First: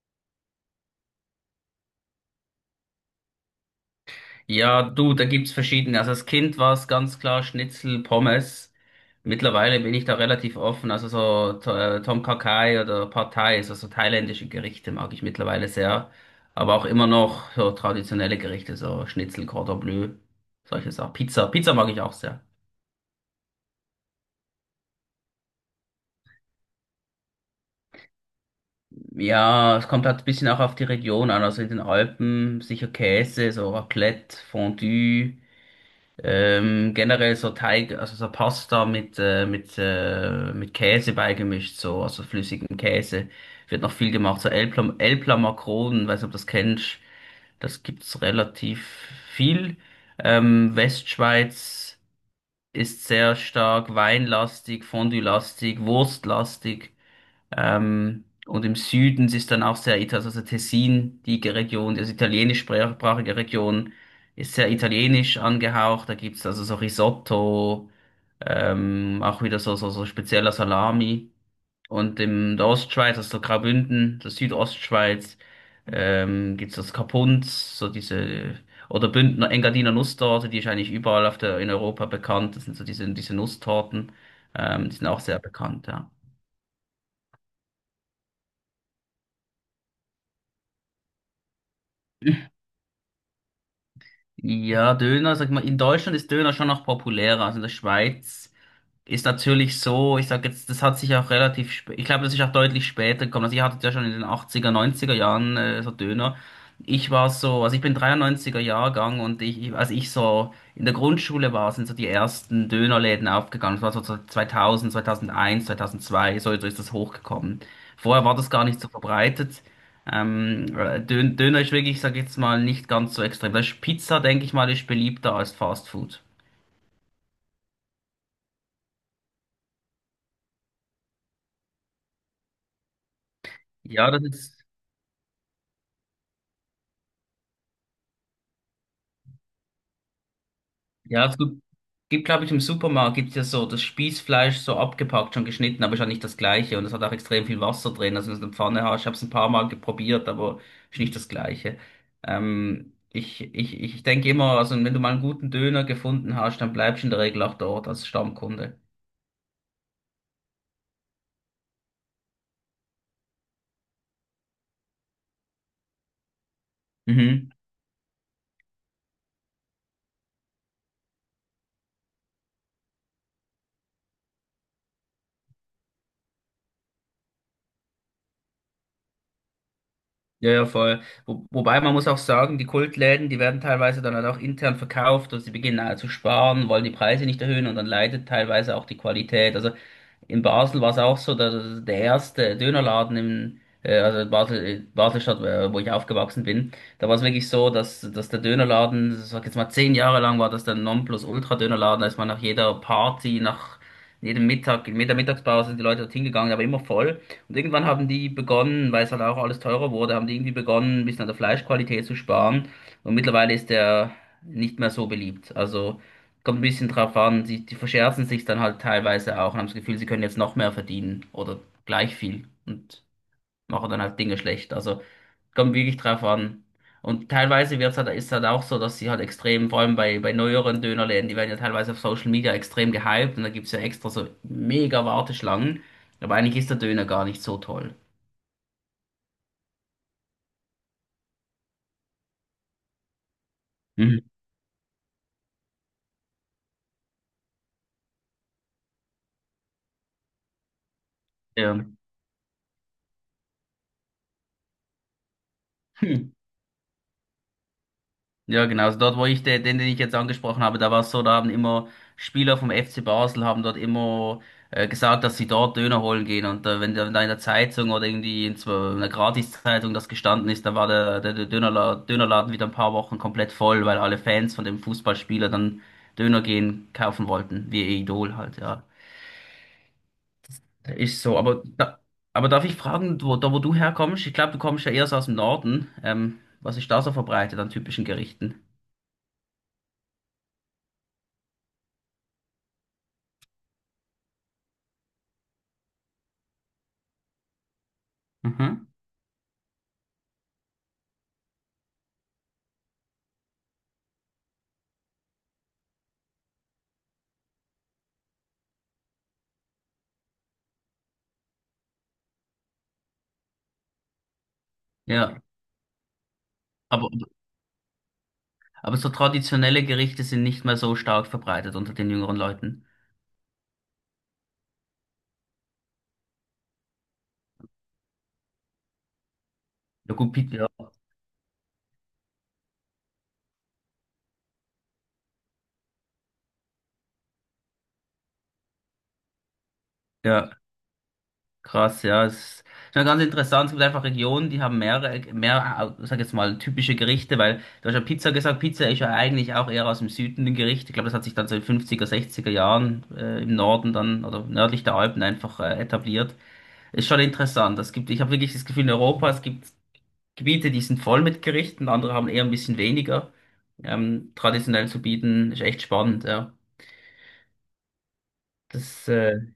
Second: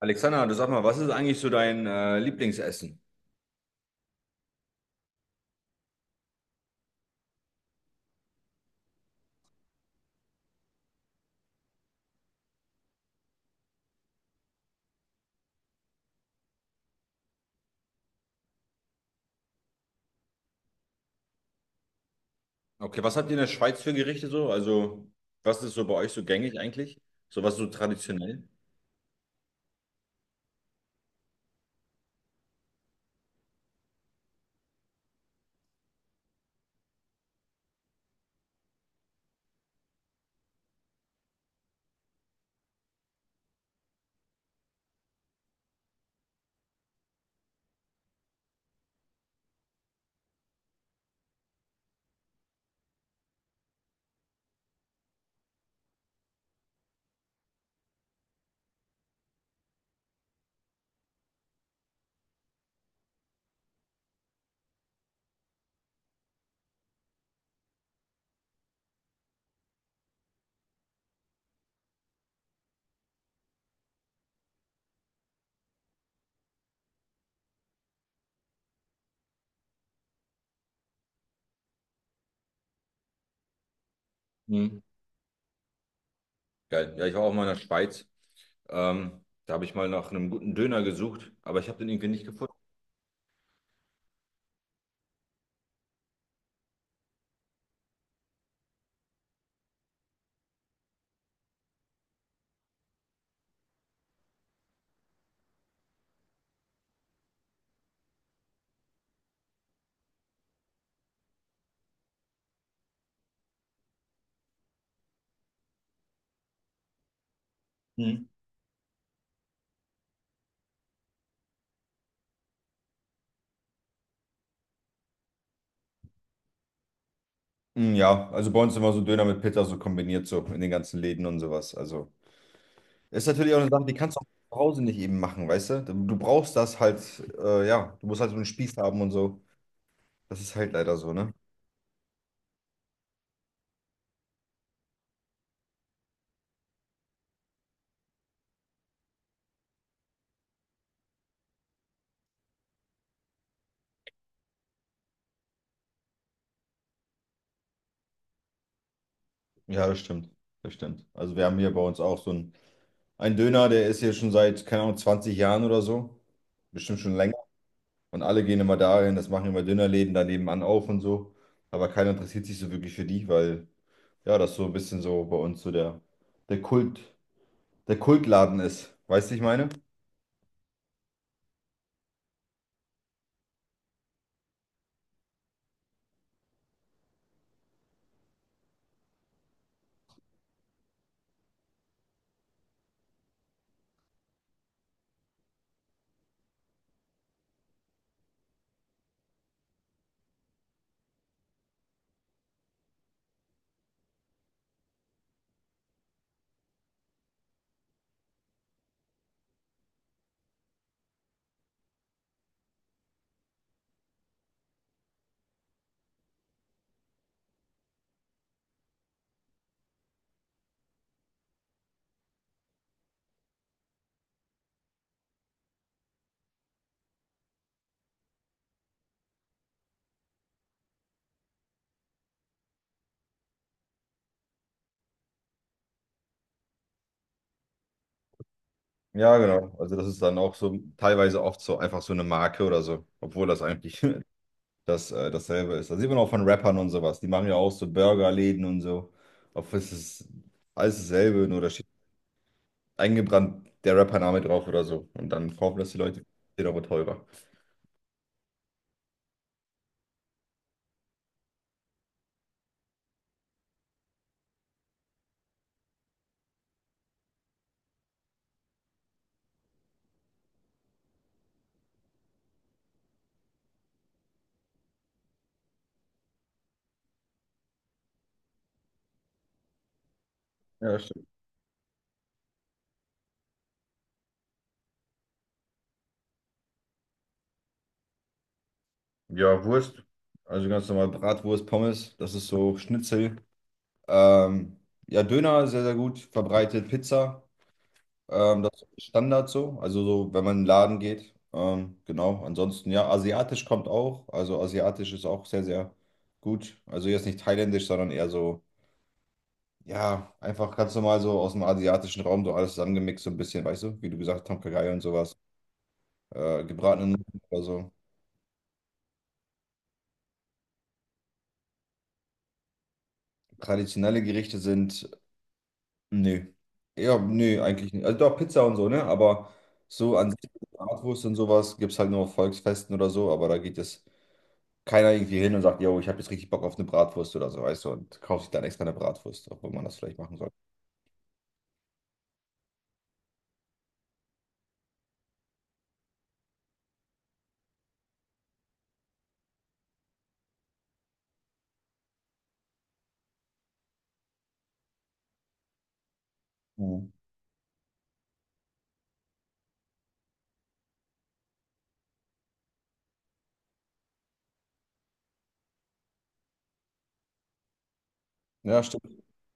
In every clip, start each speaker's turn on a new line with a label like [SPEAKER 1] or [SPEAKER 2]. [SPEAKER 1] Alexander, du sag mal, was ist eigentlich so dein Lieblingsessen?
[SPEAKER 2] Ja, du, da gibt's verschiedene. Also als Kind war es ganz klar Schnitzel, Pommes. Mittlerweile bin ich da relativ offen. Also so Tom Kha Kai oder Pad Thai, also so thailändische Gerichte mag ich mittlerweile sehr. Aber auch immer noch so traditionelle Gerichte, so Schnitzel, Cordon Bleu, solche Sachen. Pizza, Pizza mag ich auch sehr.
[SPEAKER 1] Okay, was habt ihr in der Schweiz für Gerichte so? Also, was ist so bei euch so gängig eigentlich? So was so traditionell?
[SPEAKER 2] Ja, es kommt halt ein bisschen auch auf die Region an. Also in den Alpen sicher Käse, so Raclette, Fondue. Generell so Teig, also so Pasta mit Käse beigemischt, so, also flüssigem Käse. Wird noch viel gemacht. So Elpla, Elpla Makronen, weiß nicht, ob du das kennst. Das gibt's relativ viel. Westschweiz ist sehr stark weinlastig, fondue-lastig, wurstlastig. Und im Süden ist dann auch sehr italienisch, also Tessin, die Region, also italienischsprachige Region, ist sehr italienisch angehaucht. Da gibt's also so Risotto, auch wieder so spezieller Salami. Und in der Ostschweiz, also so Graubünden, der Südostschweiz, gibt's das Kapunz, so diese, oder Bündner, Engadiner Nusstorte, die ist eigentlich überall auf der, in Europa bekannt. Das sind so diese Nusstorten,
[SPEAKER 1] Hm.
[SPEAKER 2] die sind auch sehr bekannt, ja.
[SPEAKER 1] Geil. Ja, ich war auch mal in der Schweiz. Da habe ich mal nach einem guten Döner gesucht, aber ich habe den irgendwie nicht gefunden.
[SPEAKER 2] Ja, Döner, sag mal, in Deutschland ist Döner schon noch populärer als in der Schweiz, ist natürlich so, ich sag jetzt, das hat sich auch relativ spät, ich glaube, das ist auch deutlich später gekommen. Also ihr hattet ja schon in den achtziger, neunziger Jahren so Döner. Ich war so, also ich bin 93 Jahrgang und als ich so in der Grundschule war, sind so die ersten Dönerläden aufgegangen. Das war so 2000, 2001, 2002, so ist das hochgekommen.
[SPEAKER 1] Hm.
[SPEAKER 2] Vorher war das gar nicht so verbreitet. Döner ist wirklich, ich sag jetzt mal, nicht ganz so extrem. Das ist Pizza, denke ich mal, ist beliebter als Fast Food.
[SPEAKER 1] Hm, ja, also bei uns immer so Döner mit Pizza so kombiniert so in den ganzen Läden und sowas. Also ist natürlich auch eine Sache, die
[SPEAKER 2] Ja,
[SPEAKER 1] kannst du
[SPEAKER 2] das
[SPEAKER 1] auch zu
[SPEAKER 2] ist,
[SPEAKER 1] Hause nicht eben machen, weißt du? Du brauchst das halt, ja, du musst halt so einen Spieß haben und so. Das ist halt leider so,
[SPEAKER 2] ja,
[SPEAKER 1] ne?
[SPEAKER 2] das gibt, glaube ich, im Supermarkt gibt's ja so das Spießfleisch so abgepackt, schon geschnitten, aber ist ja nicht das gleiche. Und es hat auch extrem viel Wasser drin. Also wenn du eine Pfanne hast, ich habe es ein paar Mal geprobiert, aber ist nicht das gleiche. Ich denke immer, also wenn du mal einen guten Döner gefunden hast, dann bleibst du in der Regel auch dort als Stammkunde.
[SPEAKER 1] Ja, das stimmt. Das stimmt. Also wir haben hier bei uns auch so einen, einen Döner, der ist hier schon seit, keine Ahnung, 20 Jahren oder so. Bestimmt schon länger.
[SPEAKER 2] Mhm.
[SPEAKER 1] Und alle gehen immer dahin, das machen immer Dönerläden da nebenan auf und so. Aber keiner interessiert sich so wirklich für die, weil ja, das so ein bisschen so bei uns so der, der Kult, der Kultladen ist. Weißt du, ich meine?
[SPEAKER 2] Ja, ja, voll. Wobei man muss auch sagen, die Kultläden, die werden teilweise dann halt auch intern verkauft, also sie beginnen zu sparen, wollen die Preise nicht erhöhen und dann leidet teilweise auch die Qualität. Also in Basel war es auch so, der erste Dönerladen im, also in Basel, Baselstadt, wo ich aufgewachsen bin, da war es wirklich so, dass der Dönerladen, sag jetzt mal 10 Jahre lang war das der Nonplusultra-Dönerladen, da ist man nach jeder Party, nach jedem Mittag, in jeder Mittagspause sind die Leute dorthin gegangen, aber immer voll. Und irgendwann haben die begonnen, weil es halt auch alles teurer wurde, haben die irgendwie begonnen, ein bisschen an der Fleischqualität zu sparen. Und mittlerweile ist der nicht mehr so beliebt. Also, kommt ein bisschen drauf an, die verscherzen sich dann halt teilweise auch und haben das Gefühl, sie können jetzt noch mehr verdienen oder gleich viel und machen dann halt Dinge schlecht. Also kommt wirklich drauf an. Und teilweise wird's halt, ist halt auch so, dass sie halt extrem, vor allem bei neueren Dönerläden, die werden ja teilweise auf Social Media extrem gehypt und da gibt's ja extra so mega Warteschlangen. Aber eigentlich ist der Döner gar nicht so toll.
[SPEAKER 1] Ja, genau. Also das ist dann auch so teilweise oft so einfach so eine Marke oder so, obwohl das eigentlich
[SPEAKER 2] Mhm.
[SPEAKER 1] dasselbe ist. Das sieht man auch von Rappern und sowas. Die machen ja auch so Burgerläden und so. Auf es ist alles dasselbe, nur da
[SPEAKER 2] Ja.
[SPEAKER 1] steht eingebrannt der Rappername drauf oder so. Und dann kaufen das die Leute, steht aber teurer.
[SPEAKER 2] Ja, genau. Also dort, wo ich den ich jetzt angesprochen habe, da war es so, da haben immer Spieler vom FC Basel haben dort immer gesagt, dass sie dort Döner holen gehen. Und wenn da in der Zeitung oder irgendwie in so einer Gratiszeitung das gestanden ist, dann war der, der, der Dönerla Dönerladen wieder ein paar Wochen komplett voll, weil alle Fans von dem Fußballspieler dann Döner gehen kaufen wollten, wie ihr Idol halt, ja. Das
[SPEAKER 1] Ja,
[SPEAKER 2] ist
[SPEAKER 1] stimmt.
[SPEAKER 2] so, aber da, aber darf ich fragen, da wo du herkommst? Ich glaube, du kommst ja eher so aus dem Norden. Was ist da so verbreitet an typischen Gerichten?
[SPEAKER 1] Ja, Wurst. Also ganz normal Bratwurst, Pommes, das ist so Schnitzel. Ähm, ja, Döner sehr, sehr gut verbreitet. Pizza. Das
[SPEAKER 2] Mhm.
[SPEAKER 1] ist Standard so, also so, wenn man in den Laden geht. Genau, ansonsten ja, asiatisch kommt auch. Also asiatisch ist auch sehr, sehr gut. Also jetzt nicht thailändisch, sondern eher so, ja, einfach ganz normal so aus dem asiatischen Raum so alles zusammengemixt, so ein bisschen, weißt du, wie du gesagt hast, Tom Kha Gai und sowas.
[SPEAKER 2] Ja.
[SPEAKER 1] Gebratene
[SPEAKER 2] Aber,
[SPEAKER 1] Nudeln oder so.
[SPEAKER 2] aber so traditionelle Gerichte sind nicht mehr so stark verbreitet unter den jüngeren Leuten.
[SPEAKER 1] Traditionelle Gerichte sind, nö. Ja, nö, eigentlich nicht. Also doch Pizza und so, ne? Aber
[SPEAKER 2] Ja,
[SPEAKER 1] so an
[SPEAKER 2] gut,
[SPEAKER 1] sich,
[SPEAKER 2] Pizza. Ja,
[SPEAKER 1] Bratwurst und sowas gibt es halt nur auf Volksfesten oder so, aber da geht es keiner irgendwie hin und sagt, yo, ich habe jetzt richtig Bock auf eine Bratwurst oder so, weißt du, und kauft sich dann extra eine Bratwurst, obwohl man das vielleicht machen soll.
[SPEAKER 2] ja, krass, ja. Es ist schon ganz interessant. Es gibt einfach Regionen, die haben sag jetzt mal, typische Gerichte, weil du hast ja Pizza gesagt. Pizza ist ja eigentlich auch eher aus dem Süden ein Gericht. Ich glaube, das hat sich dann so in 50er, 60er Jahren im Norden dann oder nördlich der Alpen einfach etabliert. Ist
[SPEAKER 1] Mhm.
[SPEAKER 2] schon interessant. Es gibt, ich habe wirklich das Gefühl, in Europa, es gibt Gebiete, die sind voll mit Gerichten, andere haben eher ein bisschen weniger. Traditionell zu bieten, ist echt spannend, ja.
[SPEAKER 1] Ja,
[SPEAKER 2] Das,
[SPEAKER 1] stimmt,
[SPEAKER 2] äh,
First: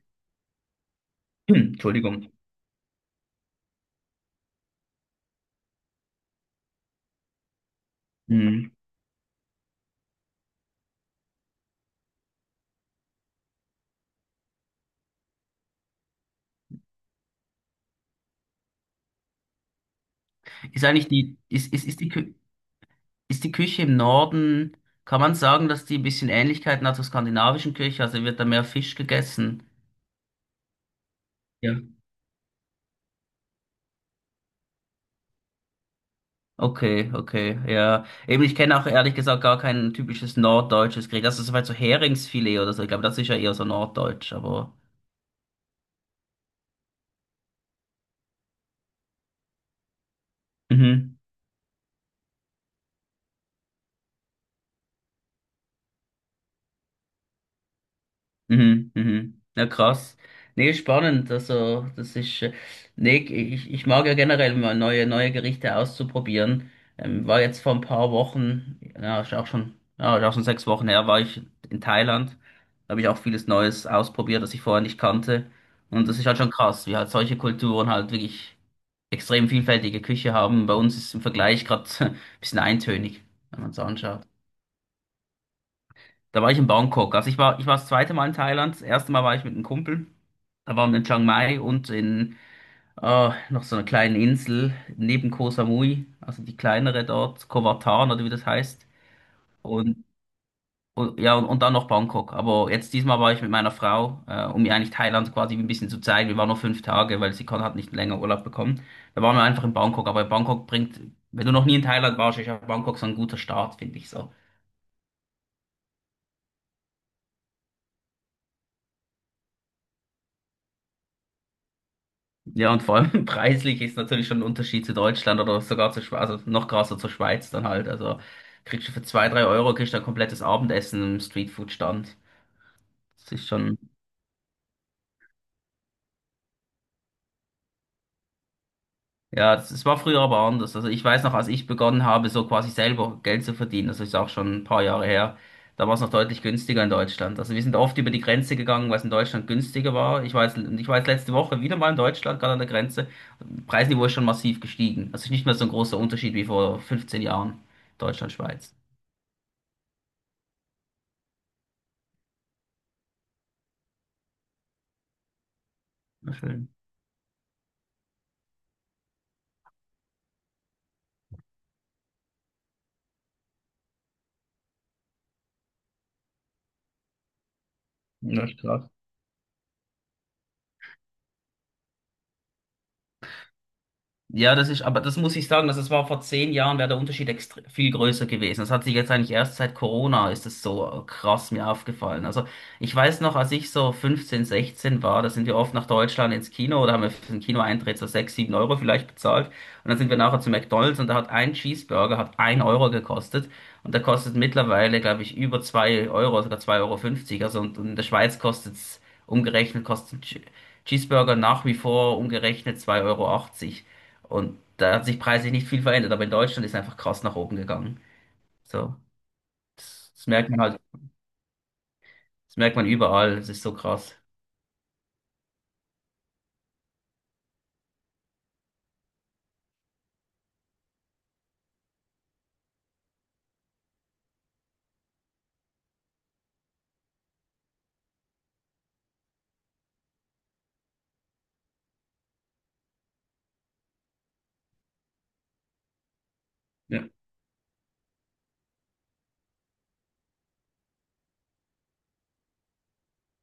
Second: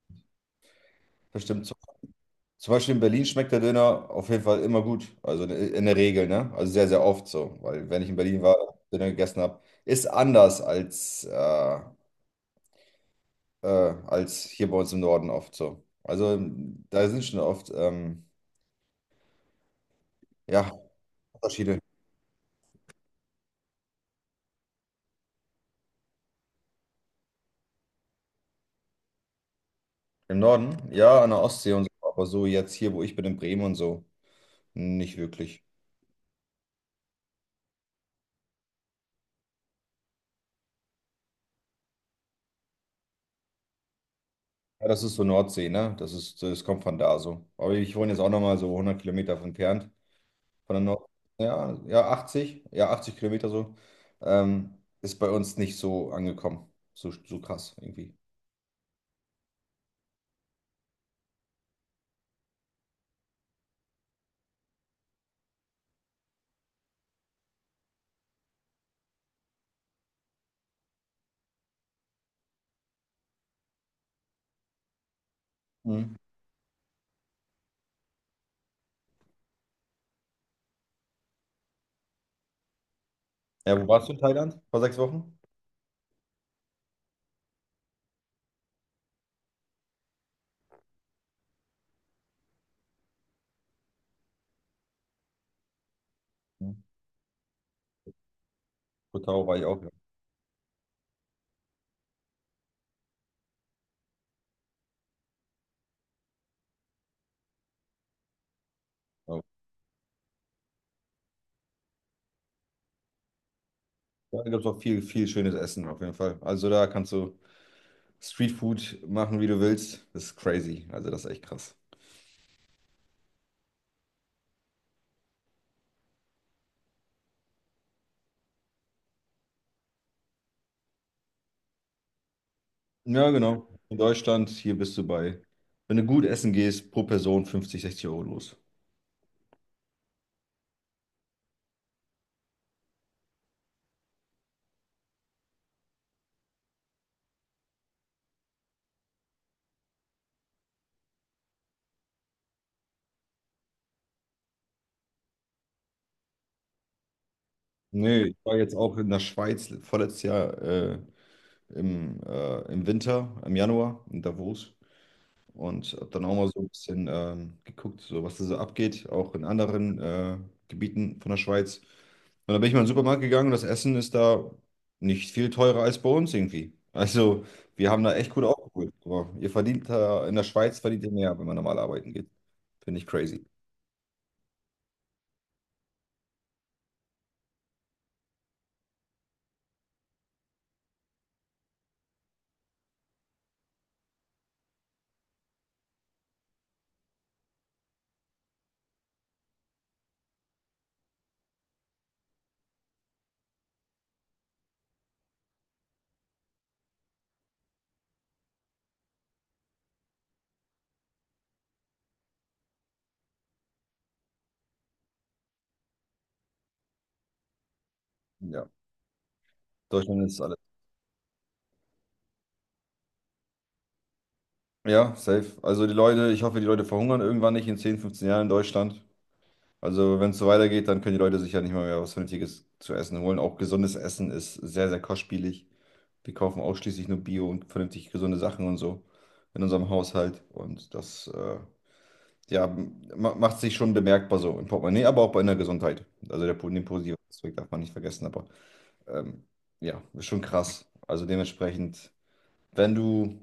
[SPEAKER 1] das stimmt. So.
[SPEAKER 2] Entschuldigung.
[SPEAKER 1] Zum Beispiel in Berlin schmeckt der Döner auf jeden Fall immer gut, also in der Regel, ne? Also sehr, sehr oft so, weil wenn ich in Berlin war,
[SPEAKER 2] Hm.
[SPEAKER 1] Döner gegessen habe, ist anders als, äh, als hier bei uns im Norden oft so. Also da sind schon oft, ja,
[SPEAKER 2] Ist eigentlich die, ist,
[SPEAKER 1] Unterschiede.
[SPEAKER 2] ist, ist die, Kü- ist die Küche im Norden, kann man sagen, dass die ein bisschen Ähnlichkeiten hat zur skandinavischen Küche, also wird da mehr Fisch gegessen?
[SPEAKER 1] Im Norden, ja, an der Ostsee
[SPEAKER 2] Ja.
[SPEAKER 1] und so, aber so jetzt hier, wo ich bin, in Bremen und so, nicht wirklich.
[SPEAKER 2] Okay, okay, ja. Eben, ich kenne auch ehrlich gesagt gar kein typisches norddeutsches Gericht. Also, soweit so Heringsfilet oder so. Ich glaube, das ist ja eher so norddeutsch, aber.
[SPEAKER 1] Ja, das ist so Nordsee, ne? Das ist, das kommt von da so. Aber ich wohne jetzt auch nochmal so 100 Kilometer von entfernt, von der Nord.
[SPEAKER 2] Mhm.
[SPEAKER 1] Ja, ja, 80, ja, 80 Kilometer so. Ähm, ist bei uns nicht so angekommen. So, so krass irgendwie.
[SPEAKER 2] Mhm, mhm. Ja, krass. Nee, spannend. Also, nee, ich mag ja generell mal neue, neue Gerichte auszuprobieren. War jetzt vor ein paar Wochen, ja, ist auch schon 6 Wochen her, war ich in Thailand. Da habe ich auch vieles Neues ausprobiert, das ich vorher nicht kannte. Und
[SPEAKER 1] Mhm.
[SPEAKER 2] das ist halt schon krass, wie halt solche Kulturen halt wirklich extrem vielfältige Küche haben. Bei uns ist im Vergleich gerade ein bisschen eintönig, wenn man es
[SPEAKER 1] Ja, wo warst du in
[SPEAKER 2] anschaut.
[SPEAKER 1] Thailand? Vor 6 Wochen?
[SPEAKER 2] Da war ich in Bangkok. Also ich war das zweite Mal in Thailand. Das erste Mal war ich mit einem Kumpel. Da waren wir in Chiang Mai und in noch so einer kleinen Insel neben Koh Samui, also die
[SPEAKER 1] Mhm.
[SPEAKER 2] kleinere dort, Koh Latan oder wie das heißt.
[SPEAKER 1] Koh Tao war ich auch. Ja,
[SPEAKER 2] Und, und dann noch Bangkok. Aber jetzt diesmal war ich mit meiner Frau, um ihr eigentlich Thailand quasi ein bisschen zu zeigen. Wir waren nur 5 Tage, weil sie hat nicht länger Urlaub bekommen. Da waren wir einfach in Bangkok. Aber Bangkok bringt, wenn du noch nie in Thailand warst, ist ja Bangkok so ein guter Start, finde ich so.
[SPEAKER 1] ja, da gibt es auch viel, viel schönes Essen auf jeden Fall. Also da kannst du Streetfood machen, wie du willst. Das ist crazy. Also das ist echt krass.
[SPEAKER 2] Ja, und vor allem preislich ist natürlich schon ein Unterschied zu Deutschland oder sogar zu Schweiz, also noch krasser zur Schweiz dann halt. Also kriegst du für 2, 3 Euro kriegst du ein komplettes Abendessen im Streetfood-Stand.
[SPEAKER 1] Ja,
[SPEAKER 2] Das ist
[SPEAKER 1] genau.
[SPEAKER 2] schon.
[SPEAKER 1] In Deutschland, hier bist du bei, wenn du gut essen gehst, pro Person 50, 60 Euro los.
[SPEAKER 2] Ja, das war früher aber anders. Also ich weiß noch, als ich begonnen habe, so quasi selber Geld zu verdienen, das ist auch schon ein paar Jahre her, da war es noch deutlich günstiger in Deutschland. Also wir sind oft über die Grenze gegangen, weil es in Deutschland günstiger war. Ich war jetzt letzte Woche wieder mal in Deutschland, gerade an der Grenze. Preisniveau ist schon massiv gestiegen. Also nicht mehr so ein großer Unterschied wie vor 15 Jahren.
[SPEAKER 1] Nee,
[SPEAKER 2] Deutschland,
[SPEAKER 1] ich war jetzt
[SPEAKER 2] Schweiz.
[SPEAKER 1] auch in der Schweiz vorletztes Jahr im, im Winter, im Januar in Davos und habe dann
[SPEAKER 2] Na
[SPEAKER 1] auch mal so
[SPEAKER 2] schön.
[SPEAKER 1] ein bisschen geguckt, so was da so abgeht, auch in anderen Gebieten von der Schweiz. Und dann bin ich mal in den Supermarkt gegangen und das Essen ist da nicht viel teurer als bei uns irgendwie. Also, wir haben da echt gut
[SPEAKER 2] Na,
[SPEAKER 1] aufgeholt. Aber ihr verdient da, in der Schweiz verdient ihr mehr, wenn man normal arbeiten geht. Finde ich crazy.
[SPEAKER 2] ja, das ist, aber das muss ich sagen, dass es war vor 10 Jahren, wäre der Unterschied viel größer gewesen. Das hat sich jetzt eigentlich erst seit Corona ist es so krass mir aufgefallen. Also ich weiß noch, als ich so 15, 16 war, da sind wir oft nach Deutschland ins Kino oder haben wir für den Kinoeintritt so 6, 7 Euro vielleicht bezahlt. Und dann sind wir nachher zu McDonald's und da hat ein Cheeseburger hat ein Euro gekostet. Und der kostet mittlerweile, glaube ich, über zwei Euro, sogar 2 Euro fünfzig. Also und in der Schweiz kostet's umgerechnet, kostet ein Cheeseburger nach wie vor umgerechnet zwei Euro achtzig. Und da hat sich preislich nicht viel verändert, aber in Deutschland ist einfach krass nach oben gegangen.
[SPEAKER 1] Ja,
[SPEAKER 2] So, das,
[SPEAKER 1] Deutschland
[SPEAKER 2] das
[SPEAKER 1] ist
[SPEAKER 2] merkt
[SPEAKER 1] alles.
[SPEAKER 2] man halt, das merkt man überall, es ist so krass.
[SPEAKER 1] Ja, safe. Also die Leute, ich hoffe, die Leute verhungern irgendwann nicht in 10, 15 Jahren in Deutschland. Also wenn es so weitergeht, dann können die Leute sich ja nicht mal mehr was Vernünftiges zu essen holen. Auch gesundes Essen ist sehr, sehr kostspielig. Wir kaufen ausschließlich nur Bio und vernünftig gesunde Sachen und so in unserem Haushalt. Und das ja, macht sich schon bemerkbar so im Portemonnaie, aber auch bei der Gesundheit. Also der, den
[SPEAKER 2] Ja,
[SPEAKER 1] positiven Aspekt darf man nicht vergessen, aber ähm, ja, ist schon krass. Also dementsprechend, wenn du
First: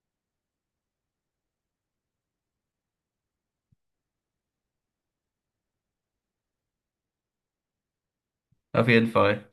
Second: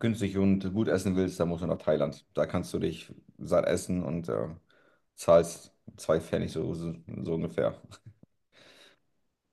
[SPEAKER 1] günstig und gut essen willst, dann musst du nach Thailand. Da kannst du dich satt essen und zahlst zwei Pfennig so, so, so ungefähr.
[SPEAKER 2] auf jeden Fall.